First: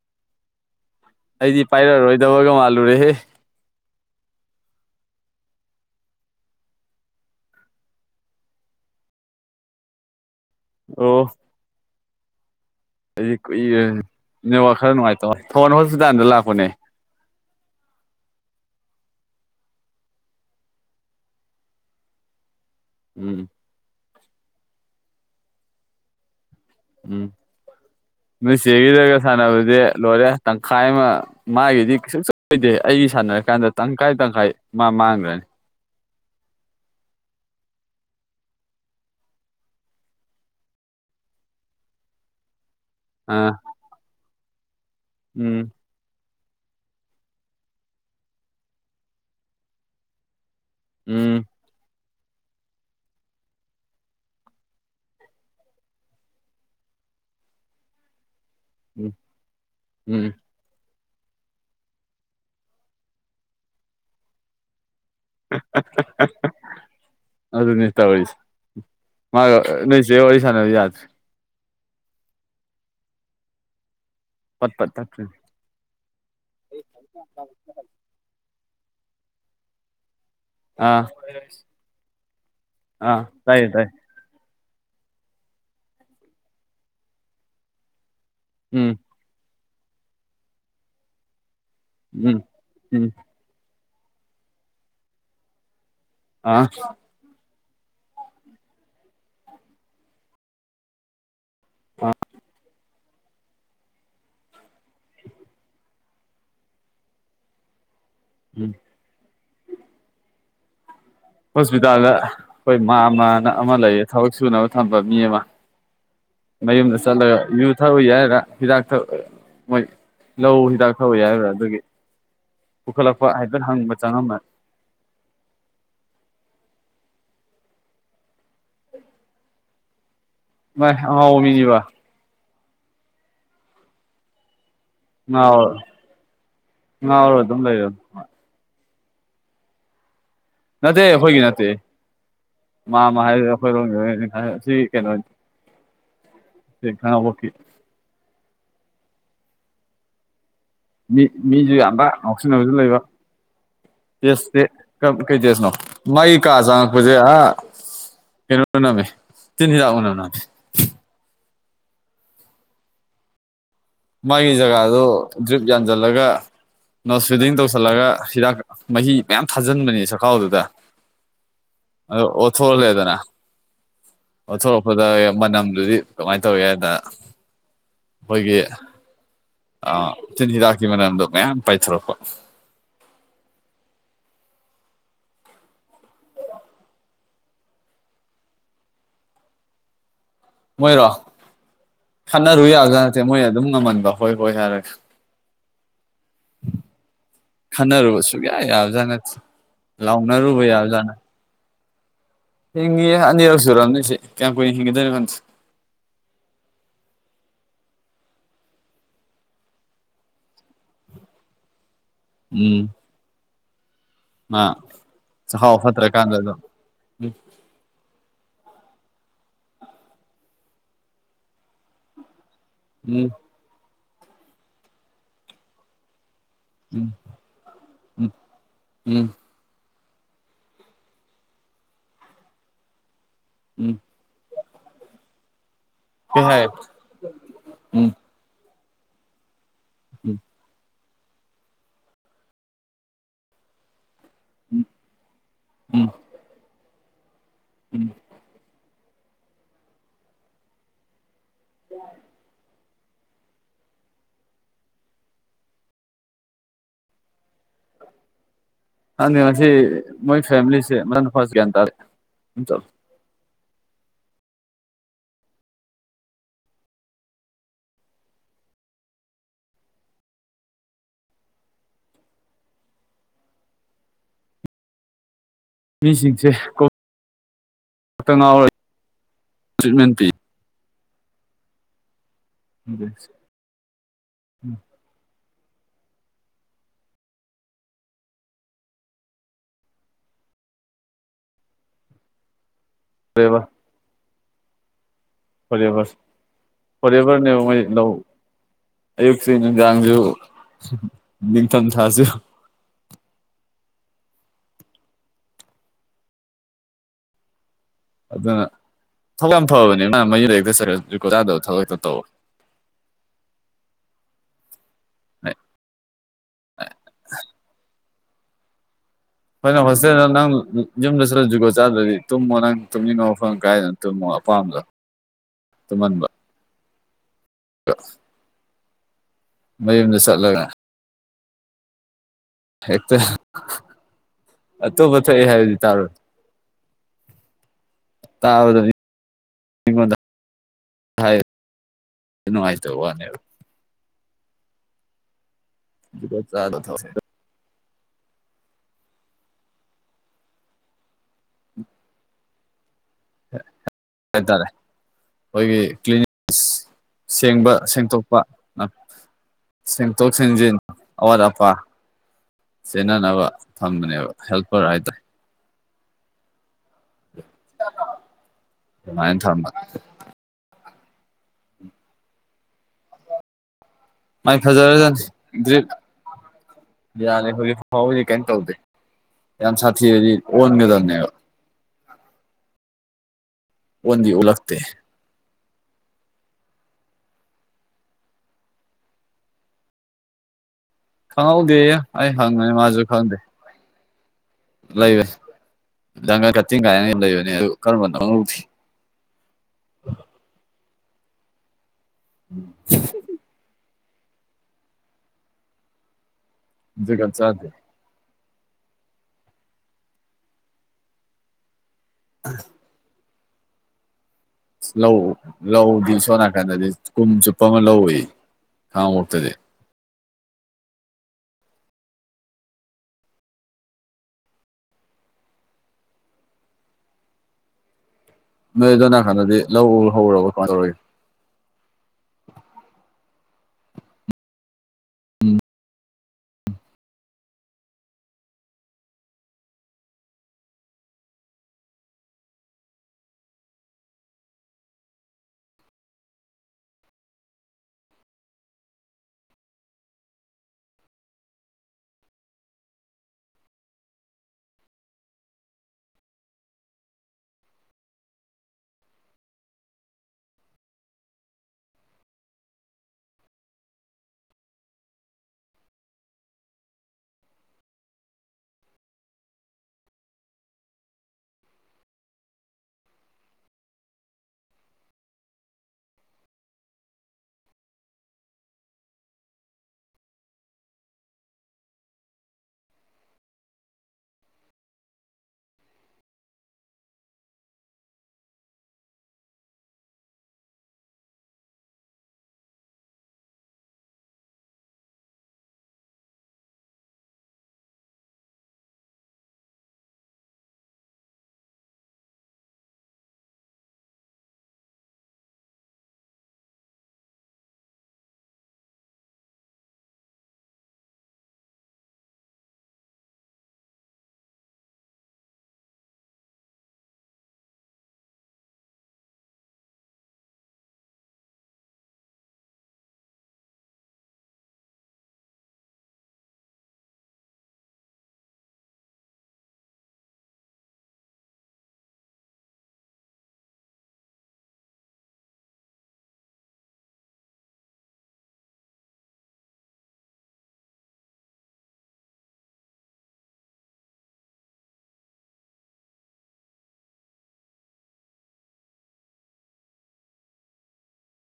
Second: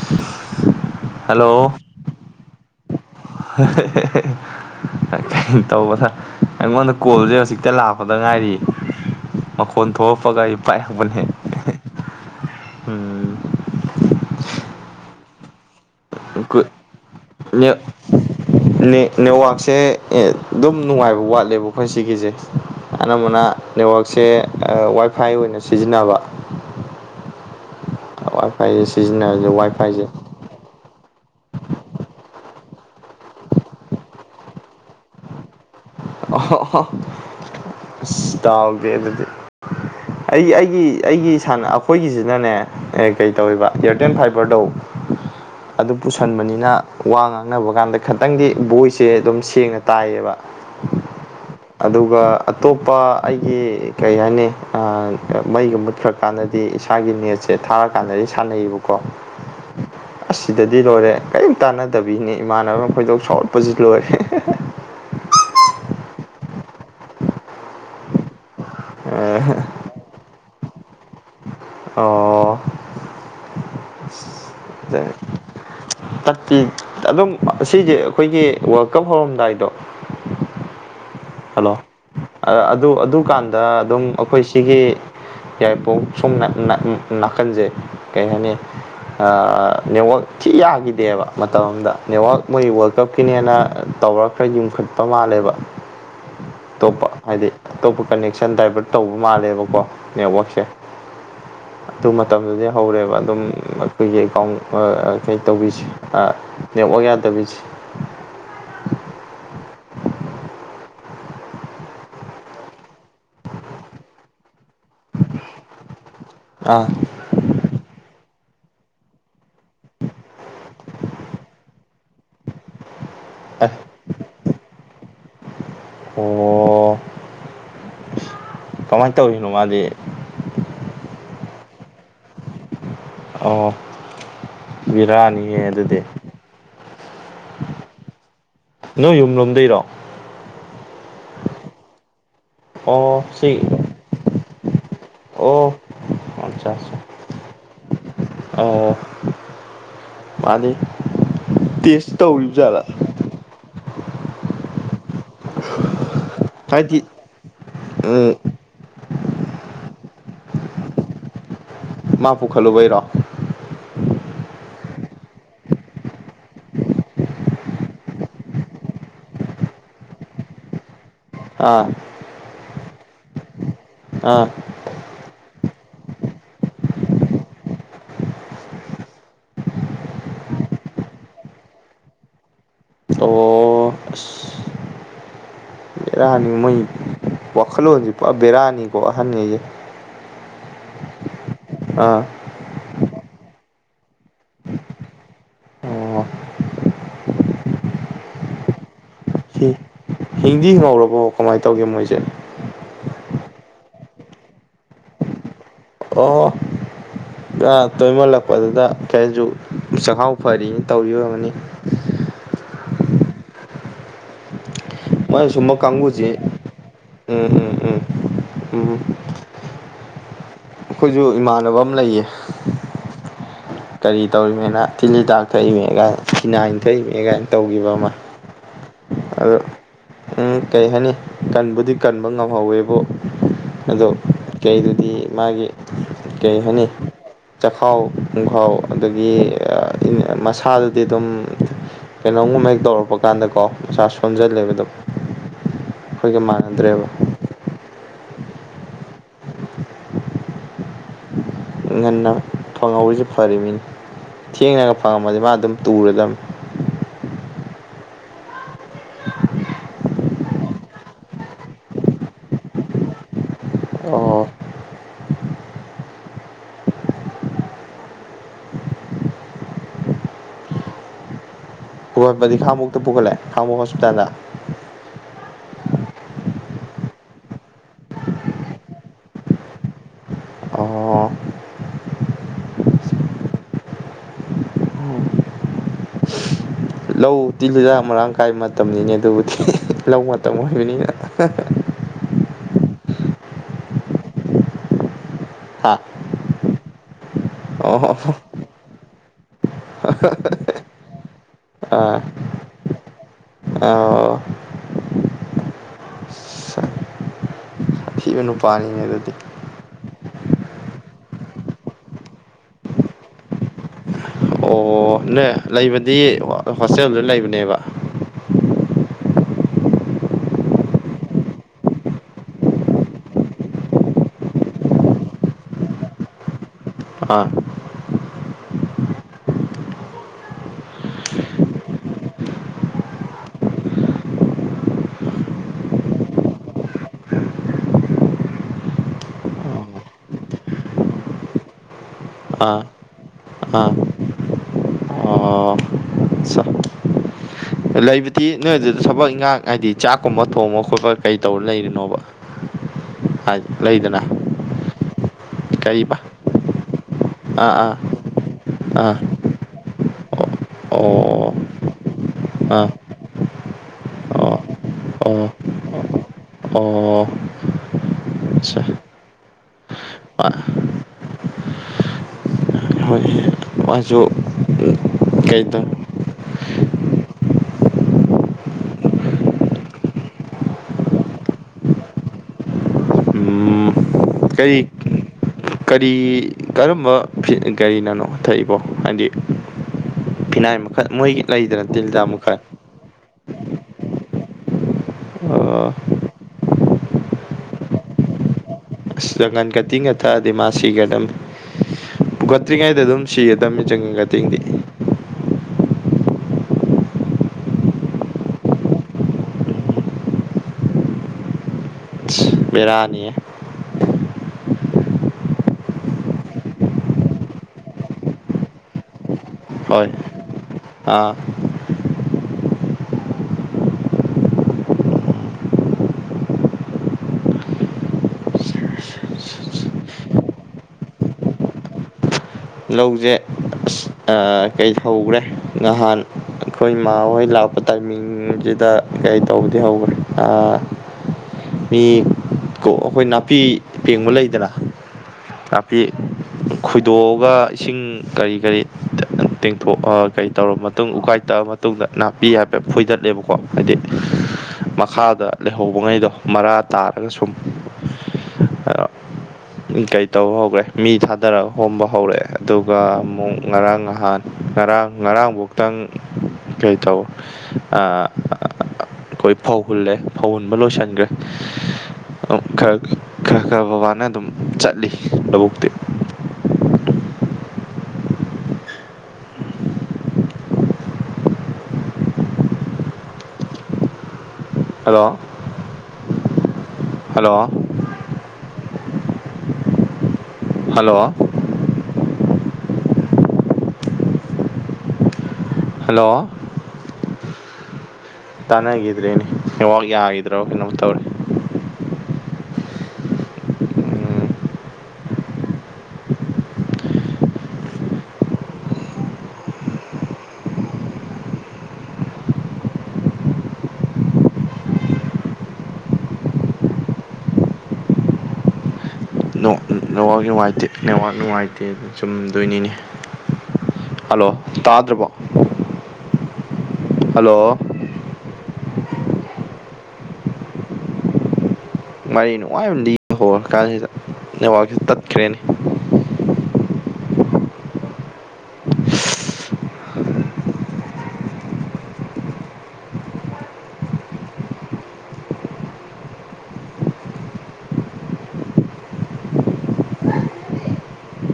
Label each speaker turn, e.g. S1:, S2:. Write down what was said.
S1: [inaudible]
S2: ꯑꯩꯗꯤ ꯄꯥꯏꯔꯔꯣꯏꯗꯕꯒ ꯃꯥꯜꯂꯨꯔꯦꯍꯦ
S1: [inaudible] ꯀꯩꯅ ꯇꯧꯕꯗ ꯑꯩꯉꯣꯟꯗ ꯀꯣꯜꯁꯦ ꯍꯧꯖꯤꯛꯇ ꯂꯥꯛꯄꯗ ꯉꯥꯏꯔꯤꯌꯦ ꯃꯈꯣꯟ ꯊꯣꯛꯑꯛꯄꯒ ꯑꯩ ꯄꯥꯏ
S2: ꯑꯣ
S1: ꯍꯥꯏꯕꯅꯦꯍꯦꯛ
S2: ꯑꯩꯗꯤ ꯀꯨꯏꯔ ꯅꯦꯋꯥ ꯈꯔ ꯅꯨꯡꯉꯥꯏꯇꯧ ꯊꯜ ꯍꯣꯁꯄꯤꯇꯥꯜꯗ ꯂꯥꯛꯄꯅꯦ
S1: ꯂꯩ ꯅꯦꯠꯋꯥꯛꯁꯦ ꯑꯗꯨꯝ ꯅꯨꯡꯉꯥꯏꯕ ꯋꯥꯠꯂꯦꯕ ꯑꯩꯈꯣꯏ ꯁꯤꯒꯤꯁꯦ ꯑꯅꯝꯕꯅ
S2: ꯎꯝ
S1: ꯅꯦꯠꯋꯛꯁꯦ ꯋꯥꯏ ꯐꯥꯏ ꯑꯣꯏꯅ ꯁꯤꯖꯤꯟꯅꯕ
S2: ꯎꯝ
S1: ꯋꯥꯏ ꯐꯥꯏꯁꯦ
S2: ꯅꯨꯡꯁꯤꯒꯤꯗꯒ
S1: ꯁꯤꯖꯤꯟꯅꯔꯁꯦ ꯋꯥꯏ
S2: ꯁꯥꯟꯅꯕꯁꯦ
S1: ꯐꯥꯏꯁꯦ
S2: ꯂꯣꯏꯔꯦ ꯇꯪꯈꯥꯏ ꯑꯃ ꯃꯥꯒꯤꯗꯤ ꯀꯩꯁꯨ ꯆꯂꯣꯏꯗꯦ ꯑꯩꯒꯤ ꯁꯥꯟꯅꯔꯀꯥꯟꯗ ꯇꯪꯈꯥꯏ ꯇꯪꯈꯥꯏ ꯃꯥ ꯃꯥꯡꯗ꯭ꯔꯅꯤ
S1: ꯑ ꯇꯒꯦ ꯑꯗꯨꯗꯤ ꯑꯩ ꯑꯩꯒꯤ ꯑꯩꯒꯤ ꯑꯩꯈꯣꯏꯒꯤꯁꯤꯅꯅꯦ ꯑꯦ ꯀꯩ
S2: ꯑꯥ
S1: ꯇꯧꯏꯕ ꯏꯌꯥꯔꯇꯦꯜ ꯐꯥꯏꯕꯔꯗꯧ
S2: ꯎꯝ
S1: ꯑꯗꯨ ꯄꯨꯁꯟꯕꯅꯤꯅ ꯋꯥ ꯉꯥꯡꯅꯕ ꯀꯥꯟꯗ ꯈꯤꯇꯪꯗꯤ ꯕꯣꯏꯁꯁꯦ ꯑꯗꯨꯝ ꯁꯦꯡꯅ ꯇꯥꯏꯌꯦꯕ
S2: ꯎꯝ
S1: ꯑꯗꯨꯒ ꯑꯇꯣꯞꯄ ꯑꯩꯒꯤ ꯀꯩ ꯍꯥꯏꯅꯤ ꯃꯩꯒꯨꯝꯕ ꯊ꯭ꯔꯛ ꯀꯥꯟꯗꯗꯤ ꯏꯁꯥꯒꯤ ꯅꯦꯠꯁꯦ ꯊꯥꯔ ꯀꯥꯟꯗꯗꯤ ꯁꯥꯟꯅꯩꯔꯤꯕ
S2: ꯎꯝ ꯎꯝ
S1: ꯁꯤꯗꯗꯤ ꯂꯣꯏꯔꯦ ꯀꯔꯤꯝ ꯇꯥꯟꯅꯗꯕꯤꯅꯤ ꯏꯃꯥꯟꯅꯕ ꯈꯣꯏꯗꯣꯛ ꯁꯥꯎꯔꯠꯄꯁꯤ ꯂꯣꯏꯔꯦ
S2: ꯑꯗꯨ ꯑꯗꯨ ꯅꯅꯤꯁ ꯑꯣꯏꯁ ꯃꯥ ꯦ ꯑꯣꯏꯁꯅꯦ ꯌꯥꯗ
S1: ꯑ
S2: ꯄꯠ ꯄꯠ ꯇꯠꯈ꯭ꯔꯦ
S1: ꯑꯗꯨꯝ ꯁꯤꯁꯦ ꯑꯩꯈꯣꯏꯒꯤ ꯀꯞ ꯍꯧꯔꯝꯗꯥꯏꯗꯣ
S2: ꯑꯥ
S1: ꯍꯜꯂꯣ ꯑꯗꯨ
S2: ꯑꯥ
S1: ꯑꯗꯨꯀꯥꯟꯗ
S2: ꯇꯥꯏꯌꯦ ꯇꯥꯏꯌꯦ
S1: ꯑꯗꯨꯝ ꯑꯩꯈꯣꯏ ꯁꯤꯒꯤ ꯌꯥꯏꯔꯤꯄꯣꯛ ꯁꯨꯝ ꯅꯥꯀꯟꯁꯦ ꯀꯩ ꯍꯥꯏꯅꯤ
S2: ꯎꯝ
S1: ꯅꯦꯠꯋꯥꯛ ꯊꯤ ꯌꯥꯈꯤꯗꯦꯕ ꯃꯇꯝ ꯑꯃꯗ
S2: ꯎꯝ
S1: ꯅꯦꯠꯋꯥꯛ ꯃꯣꯏ ꯋꯥꯔꯜ
S2: ꯎꯝ
S1: ꯀꯞꯀꯤꯅꯦꯅ ꯇꯧꯔꯒ ꯈꯔ ꯌꯨꯝꯈꯠꯄ ꯃꯥꯜꯂꯦꯕ
S2: ꯑꯥ
S1: ꯑꯇꯣꯞꯄ ꯍꯥꯏꯗꯤ ꯑꯇꯣꯞꯄ ꯀꯅꯦꯛꯁꯟ ꯗꯥꯏꯚꯔꯠ ꯇꯧꯕ ꯃꯥꯜꯂꯦꯕꯀꯣ ꯅꯦꯠꯋꯛꯁꯦ ꯑꯗꯨ
S2: ꯑꯥ
S1: ꯃꯇꯝꯗꯨꯗꯤ ꯍꯧꯔꯦꯕ ꯑꯗꯨꯝ ꯑꯩꯈꯣꯏꯒꯤ ꯑꯦꯀꯥꯎꯟ ꯀꯩ ꯇꯧꯕꯤꯁꯦ ꯅꯦꯋꯥꯛ ꯌꯥꯗꯕꯤꯁꯦ
S2: ꯎꯝ ꯍꯣꯁꯄꯤꯇꯥꯜꯗ ꯑꯩꯈꯣꯏ ꯃꯥꯝꯃꯥꯅ ꯑꯃ ꯂꯩꯌꯦ ꯊꯕꯛ ꯁꯨꯅꯕ ꯊꯝꯕ ꯃꯤ ꯑꯃ
S1: ꯑꯥ
S2: ꯃꯌꯨꯝꯗ ꯆꯠꯂꯒ ꯌꯨ ꯊꯛꯏ ꯌꯥꯏꯔꯒ ꯍꯤꯗꯥꯛ ꯊꯛ ꯃꯣꯏ ꯂꯧ ꯍꯤꯗꯥꯛ ꯊꯛ ꯎꯏ ꯍꯥꯏꯕ꯭ꯔꯥ ꯑꯗꯨꯒꯤ ꯄꯨꯈꯠꯂꯛꯄ ꯍꯥꯏꯐꯦꯠ ꯍꯪꯕ ꯆꯪꯉꯝꯕ
S1: [unintelligible] ꯑꯣ ꯀꯃꯥꯏ ꯇꯧꯔꯤꯅꯣ ꯃꯥꯗꯤ
S2: ꯚꯥꯏ ꯑꯉꯥꯎꯕ ꯃꯤꯅꯤꯕ
S1: ꯑꯣ ꯕ‌ꯦꯔꯅꯤꯍꯦ
S2: ꯉꯥꯎꯔ
S1: ꯑꯗꯨꯗꯤ
S2: ꯉꯥꯎꯔ ꯑꯗꯨꯝ ꯂꯩꯔꯝ
S1: ꯅꯣꯏ ꯌꯨꯝ ꯂꯣꯝꯗꯩꯔꯣ
S2: ꯅꯠꯇꯦ ꯑꯩꯈꯣꯏꯒꯤ ꯅꯠꯇꯦꯍ‌ꯦ ꯃꯥꯝꯃꯥ
S1: ꯑꯣ
S2: ꯍꯥꯏꯔ
S1: ꯁꯤ
S2: ꯑꯩꯈꯣꯏꯔꯣꯝꯒꯤ ꯍꯥꯏ ꯁꯤ ꯀꯩꯅꯣ
S1: ꯑꯣ
S2: ꯈꯥꯡꯉꯕ‌ꯣꯛꯀꯤ
S1: ꯑꯣ ꯃꯥꯅꯤ
S2: ꯃꯤ ꯃꯤꯁꯨ ꯌꯥꯝꯕ꯭ꯔꯥ ꯉꯥꯎꯁꯤꯟꯅꯕꯁꯨ ꯂꯩꯕ ꯇꯦꯁꯇꯤ ꯀꯥꯔꯝ ꯀꯩ ꯇꯦꯁꯅꯣ ꯃꯥꯏ ꯀꯥ
S1: ꯍꯥꯏꯗꯤ
S2: ꯆꯪꯉꯛꯄꯁꯦ ꯑ
S1: ꯎꯝ
S2: ꯀꯩꯅꯣ ꯃꯅꯝ ꯅꯝꯃꯦ ꯇꯤꯟ ꯍꯤꯗꯥꯛ ꯃꯅꯝ ꯅꯝꯃꯦ
S1: ꯃꯥ ꯄꯨꯈꯠꯂꯨꯕꯩꯔꯣ
S2: ꯃꯥꯒꯤ ꯖꯒꯥꯗꯨ ꯗ꯭ꯔꯤꯞ ꯌꯥꯟꯁꯤꯜꯂꯒ ꯅꯣꯁ ꯐꯤꯗꯤꯡ ꯇꯧꯁꯜꯂꯒ ꯍꯤꯗꯥꯛ ꯃꯍꯤ ꯃꯌꯥꯝ ꯊꯥꯖꯤꯟꯕꯅꯦ ꯆꯈꯥꯎꯗꯨꯗ
S1: ꯑꯥ
S2: ꯑꯗꯨ ꯑꯣꯊꯣꯛ ꯍꯜꯂꯦꯗꯅ
S1: ꯑꯥ
S2: ꯑꯣꯊꯣꯛ ꯄꯗ ꯃꯅꯝꯗꯨꯗꯤ ꯀꯃꯥꯏꯅ ꯇꯧꯏ ꯍꯥꯏꯗ ꯑꯩꯈꯣꯏꯒꯤ ꯑ ꯇꯤꯟ ꯍꯤꯗꯥꯛꯀꯤ ꯃꯅꯝꯗꯣ ꯃꯌꯥꯝ ꯄꯥꯏꯊꯣꯔꯛꯄ
S1: ꯑꯣ ꯑꯁ ꯕꯦꯔꯅꯤ ꯃꯣꯏ ꯋꯥꯈꯜ ꯂꯣꯟꯁꯦ ꯄꯨꯔꯥ ꯕꯦꯔꯥꯅꯤ ꯑꯍꯟ ꯒꯩꯁꯦ
S2: ꯃꯣꯏꯔꯣ
S1: ꯑꯥ
S2: ꯈꯠꯅꯔꯨ ꯌꯥꯕꯖꯥꯠ ꯅꯠꯇ‌ꯦ ꯃꯣꯏ ꯑꯗꯨꯝ ꯉꯝꯃꯟꯕ ꯍꯣꯏ ꯍꯣꯏ ꯍꯥꯏꯔꯒ
S1: ꯑꯣ [unintelligible]
S2: ꯈꯠꯅꯔꯨꯕ ꯁꯨꯡꯌꯥ ꯌꯥꯕꯖꯥꯠ ꯅꯠ
S1: ꯍꯤꯡꯗꯤ ꯍꯤꯡꯍꯧꯔꯕꯣ ꯀꯃꯥꯏꯅ ꯇꯧꯒꯦ ꯃꯣꯏꯁꯦ
S2: ꯍꯤꯡꯉꯤ ꯑꯅꯤꯔꯛ ꯁꯨꯔꯝꯅ‌ꯦ ꯁꯤ ꯀꯌꯥꯝ ꯀꯨꯏꯅ ꯍꯤꯡꯒꯗꯣꯏꯅꯣ ꯈꯪꯗꯦ
S1: ꯑꯣ ꯇꯣꯏꯃꯜꯂꯛꯄꯗꯨꯗ ꯀꯩꯁꯨ ꯆꯥꯛꯍꯥꯎ ꯐꯔꯤꯅꯤ ꯇꯧꯔꯤ ꯑꯣꯏꯔꯝꯅꯤ
S2: ꯎꯝ ꯃꯥ
S1: ꯃꯣꯏ
S2: ꯆꯈꯥꯎ
S1: ꯁꯨꯝꯕ ꯀꯥꯡꯕꯨꯁꯤ
S2: ꯐꯠꯇ꯭ꯔꯀꯥꯟꯗ ꯑꯗꯨꯝ
S1: ꯎꯝ ꯎꯝ ꯎꯝ ꯎꯝ ꯎꯝ ꯑꯩꯈꯣꯏꯁꯨ ꯏꯃꯥꯟꯅꯕ ꯑꯃ ꯂꯩꯌꯦ
S2: ꯎꯝ
S1: ꯀꯔꯤ ꯇꯧꯔꯤꯅꯤꯅ ꯇꯤꯜꯍꯤꯗꯥꯛ ꯊꯛꯏꯃꯤ ꯀꯥꯏꯅ ꯐ‌ꯦꯅꯥꯏꯜ
S2: ꯎꯝ ꯎꯝ
S1: ꯊꯛꯏꯅ‌ꯦ ꯀꯥꯏꯅ ꯇꯧꯈꯤꯕ ꯑꯃ
S2: ꯎꯝ
S1: ꯑꯣ ꯎꯝ ꯀꯩ ꯍꯥꯏꯅꯤ ꯀꯟꯕꯨꯗꯤ ꯀꯟꯕ ꯉꯝꯍꯧꯋꯦꯕ
S2: ꯎꯝ
S1: ꯑꯗꯣ [inaudible] [unintelligible] ꯃꯁꯥꯗꯨꯗꯤ
S2: ꯀꯩ ꯍꯥꯏ ꯎꯝ ꯎꯝ
S1: ꯑꯗꯨꯝ ꯀꯩꯅꯣꯝꯒꯨꯝ ꯍꯦꯛ ꯇꯧꯔꯛꯄ ꯀꯥꯟꯗꯀꯣ ꯃꯁꯥ ꯁꯣꯝꯖꯜꯂꯦꯕꯗꯣ
S2: ꯎꯝ
S1: ꯑꯩꯈꯣꯏꯒ ꯃꯥꯟꯅꯗ꯭ꯔꯦꯕ
S2: ꯎꯝ
S1: [unintelligible] ꯉꯟꯅ ꯐꯪꯍꯧꯔꯤꯁꯤ ꯐꯔꯤꯝꯅꯤꯅꯤ ꯊꯦꯡꯅꯒ ꯐꯪꯉꯝꯃꯗꯤ ꯃꯥ ꯑꯗꯨꯝ ꯇꯨꯔꯗꯝꯅ‌ꯦ
S2: ꯍꯥꯟꯅꯤ ꯉꯁꯤ ꯃꯣꯏ ꯐꯦꯃꯤꯂꯤꯁꯦ ꯃꯔꯅ ꯐꯥꯁ ꯒ꯭ꯌꯥꯟ ꯇꯥꯔꯦ
S1: ꯑꯣ ꯄꯨꯈꯠꯄꯗꯤ ꯈ‌ꯪꯉꯥꯕ‌ꯣꯛꯇ ꯄꯨꯈꯠꯂꯦ ꯈꯥꯉꯕ‌ꯣꯛ ꯍꯣꯁꯄꯤꯇꯥꯜꯗ
S2: ꯃꯤꯁꯤꯡꯁꯦ ꯀꯣ ꯈꯛꯇ ꯉꯥꯎꯔ ꯇ꯭ꯔꯤꯠꯃꯦꯟ ꯄꯤ
S1: ꯑꯣ
S2: ꯎꯝ
S1: ꯂꯧ ꯇꯤꯜꯜꯂꯤꯗꯥꯛ ꯃꯔꯥꯡ ꯀꯥꯏ ꯃꯇꯝꯅꯤꯅꯦ ꯑꯗꯨꯕꯨꯗꯤ ꯂꯧ ꯃꯇꯝ ꯑꯣꯏꯕꯅꯤꯅ
S2: ꯇꯕ
S1: ꯍꯥ
S2: ꯐꯦꯕꯁ ꯐꯔꯦꯕꯔꯅꯦ ꯂ
S1: ꯑꯣ
S2: ꯑꯌꯁꯤ ꯌꯥꯥꯡ ꯂꯩ ꯅꯤꯡꯊꯝꯊꯥꯁꯨ
S1: ꯑ ꯑꯊꯤꯕ
S2: ꯑꯗꯨꯅ
S1: ꯅꯨꯄꯥꯅꯤꯅꯦ ꯑꯗꯨꯗꯤ
S2: ꯊꯧ ꯌꯥꯝ ꯐꯕꯅꯤꯅ ꯅ ꯃꯌ ꯂꯩꯔꯤꯛꯇ ꯆ ꯀꯣ ꯆꯥꯗꯕ ꯊꯕꯛꯇ ꯇꯧꯋꯦ
S1: ꯑꯣ ꯅ ꯂꯩꯕꯗꯤ ꯍꯣꯁꯇꯦꯜꯗꯨ ꯂꯩꯕꯅꯦꯕ
S2: ꯍꯣꯏ ꯍꯣꯁꯇꯦꯜꯗ ꯅꯪ ꯌꯨꯝꯗ ꯆꯠꯂ ꯖꯨꯒꯣꯠ ꯆꯥꯗ꯭ꯔꯗꯤ ꯇꯨꯝꯃꯣ ꯅꯪ ꯇꯨꯝꯅꯤꯡꯉꯣ ꯃꯐꯝ ꯀꯥꯏꯗꯅ ꯇꯨꯝꯃꯣ ꯑꯄꯥꯝꯕꯗꯣ ꯇꯟꯕ
S1: ꯑꯥ
S2: ꯃꯌꯨꯝꯗ ꯆꯠꯂꯒꯅꯦ ꯍꯦꯛꯇ ꯑꯇꯣꯞꯄ ꯊꯣꯛ ꯍꯥꯏꯗꯤ ꯇꯥꯔꯣ ꯇꯗ ꯍꯥꯏ
S1: ꯑꯥ
S2: ꯅꯨꯡꯉꯥꯏꯇꯕ ꯋꯥꯅꯦꯕ
S1: ꯑꯥ ꯑꯣ
S2: ꯑꯗꯨ ꯆꯥꯣ ꯊ
S1: ꯂꯩꯕꯗꯤ ꯅꯣꯏ ꯑꯗꯨꯗ ꯊꯕꯛ ꯏꯪꯈꯥꯡ ꯍꯥꯏꯕꯗꯤ ꯆꯥꯛꯀꯨꯝꯕ ꯊꯣꯡꯕ ꯈꯣꯠꯄ ꯀꯩ ꯇꯧꯔ ꯂꯩꯔꯤꯅꯣꯕ ꯑ ꯂꯩꯗꯅ
S2: ꯍꯥꯏꯇꯥꯔꯦ ꯑꯩꯈꯣꯏꯒꯤ
S1: ꯀꯔꯤꯕ
S2: ꯀ꯭ꯂꯤꯅꯤꯛ
S1: ꯑꯥ
S2: ꯁꯦꯡꯕ
S1: ꯑꯥ
S2: ꯁꯦꯡꯗꯣꯛꯄ
S1: ꯑꯥ
S2: ꯁꯤꯟꯇꯣꯁꯤꯡꯟꯖꯤ
S1: ꯑꯣ
S2: ꯑꯋꯥꯗꯄꯥ
S1: ꯑꯥ
S2: ꯈꯅꯅꯕ ꯊꯝꯕꯅꯦꯕ
S1: ꯑꯣ
S2: ꯍꯦꯜꯄꯔ ꯍꯥꯏꯇꯥꯔꯦ
S1: ꯑꯣ ꯑꯣ ꯑꯆꯥ
S2: ꯃꯥꯏꯟ ꯊꯔꯃ
S1: ꯍꯣꯏ ꯁꯨ
S2: ꯃꯥꯥꯏ ꯐꯖꯔꯅꯤꯔꯤꯌꯥꯅꯤ ꯍꯧꯖꯤꯛ ꯐꯥꯎꯗꯤ ꯀꯩꯅ ꯇꯧꯗꯦ ꯌꯥꯝꯁꯤ ꯑꯣꯟꯃꯤꯦꯗ
S1: ꯎꯝ
S2: ꯑꯣꯟ ꯎꯂꯛꯇꯛꯇꯦ
S1: ꯀꯔꯤ ꯀꯔꯤ ꯀꯔꯝꯕ ꯀꯒꯥꯔꯤꯅꯅꯣ ꯊꯛꯏꯕꯣ ꯍꯥꯏꯗꯤ ꯐꯤꯅꯥꯏ ꯃꯈꯜ ꯃꯣꯏꯒꯤ ꯂꯩꯗꯅ ꯇꯤꯜꯖꯥ ꯃꯈꯜ
S2: ꯃꯥ ꯈꯥꯎꯗꯦ ꯂꯩꯕꯦ ꯂꯪꯒ ꯀꯇꯤꯡ ꯀꯥꯏꯅꯩ ꯂꯩꯕꯅꯦ ꯑꯗꯨ ꯀꯔꯝꯕꯅꯣꯤ
S1: ꯑꯁ ꯪꯒꯟ ꯀ ꯇꯤꯡꯒ ꯊꯛꯑꯗꯤ ꯃꯥꯁꯤꯒ ꯑꯗꯨꯝ ꯄꯨꯈꯠꯇ꯭ꯔꯤꯉꯩꯗ ꯑꯗꯨꯝ ꯁꯤꯒ ꯇꯝꯃꯤ ꯆꯪꯒꯇꯦꯡꯗꯤ
S2: ꯖꯒꯠ ꯆꯗꯦ
S1: ꯔꯥꯅꯤ
S2: ꯂꯧ ꯂꯧꯗꯤ ꯁꯣꯝ ꯅꯥꯀꯟꯗꯗꯤ ꯀꯨꯝ ꯆꯨꯞꯄ ꯑꯃ ꯂꯧ ꯎꯏ ꯈꯥꯉꯕꯣꯛꯇꯗꯤ
S1: ꯍꯣꯏ ꯑꯥ
S2: ꯅꯣꯏꯗꯣꯅꯥꯀꯥꯟꯗꯗꯤ ꯂꯧ ꯍꯧꯔꯕ ꯀꯃ ꯇꯧꯔꯒꯦ
S1: ꯂꯧꯁꯦ ꯑꯁ ꯀꯩ ꯍꯧꯈ꯭ꯔꯦ ꯉꯍꯥꯟ ꯑꯩꯈꯣꯏ ꯏꯃꯥꯍꯣꯏ ꯂꯥꯛꯄ ꯇꯥꯏꯃꯤꯡꯁꯤꯗ ꯀꯩ ꯇꯧꯕꯗꯤ ꯍꯧꯈ꯭ꯔꯦ ꯃꯤ ꯀ ꯑꯩꯈꯣꯏ ꯅꯥꯄꯤ ꯄꯦꯡꯕ ꯂꯩꯗꯅ ꯅꯥꯄꯤ ꯈꯣꯏꯗꯣꯛ ꯑꯗꯨꯒ ꯏꯁꯤꯡ ꯀꯔꯤ ꯀꯔꯤ ꯇꯦꯡꯊꯣꯛꯑ ꯀꯔꯤ ꯇꯧꯔꯕ ꯃꯇꯨꯡ ꯎꯀꯥꯏ ꯇꯛꯑ ꯃꯇꯨꯡ ꯃꯇꯨꯡꯗ ꯅꯥꯞꯄꯤ ꯍꯥꯏꯕ ꯐꯣꯏꯗꯠꯂꯦꯕꯀꯣ ꯍꯥꯏꯗꯤ ꯃꯈꯥꯗ ꯂꯩꯍꯧꯕꯉꯩꯗꯣ ꯃꯔꯥ ꯇꯥꯔꯒ ꯁꯨꯝ ꯀꯩ ꯇꯧ ꯍꯧꯈ꯭ꯔꯦ ꯃꯤ ꯊꯥꯗꯔꯒ ꯍꯣꯕ ꯍꯧꯔꯛꯑꯦ ꯑꯗꯨꯒ ꯑꯃꯨꯛ ꯉꯔꯥꯡ ꯅꯍꯥꯟ ꯉꯔꯥꯡ ꯉꯔꯥꯡꯐꯧꯛꯇꯪ ꯀꯩ ꯇꯧ ꯑꯩꯈꯣꯏ ꯐꯧ ꯍꯨꯜꯂꯦ ꯐꯧ ꯍꯨꯟꯕ ꯂꯣꯏꯁꯤꯟꯈ꯭ꯔꯦ ꯈꯔ ꯈꯔ ꯈꯔ ꯕꯕꯥꯅ ꯑꯗꯨꯝ ꯆꯠꯂꯤ ꯂꯧꯕꯕꯨꯛꯇꯤ ꯍꯜꯂꯣ ꯍꯜꯂꯣ ꯍꯜꯂꯣ ꯍꯜꯂꯣ ꯇꯥꯟꯅꯈꯤꯗ꯭ꯔꯦꯅꯦ ꯑꯦꯕꯥꯛ ꯌꯥꯈꯤꯗ꯭ꯔꯣ ꯀꯩꯅꯣꯝ ꯇꯧꯔꯤꯦ ꯍ ꯅꯨꯡꯉꯥꯏꯇꯦ ꯅꯦꯋꯥꯥꯛ ꯅꯨꯡꯉꯥꯏꯇꯦ ꯑꯗꯨ ꯆꯨꯝꯗꯣꯏꯅꯤꯅꯦ ꯍꯜꯂꯣ ꯇꯥꯗ꯭ꯔꯕꯣ ꯍꯜꯂꯣ ꯃꯔꯤ ꯅꯨꯡꯉꯥꯏꯕ ꯑꯃ ꯂꯤ ꯍꯧꯔ ꯀꯥꯟꯁꯤꯗ ꯅꯦꯠꯋꯥꯛꯁꯤ ꯇꯠꯈ꯭ꯔꯦꯅꯤ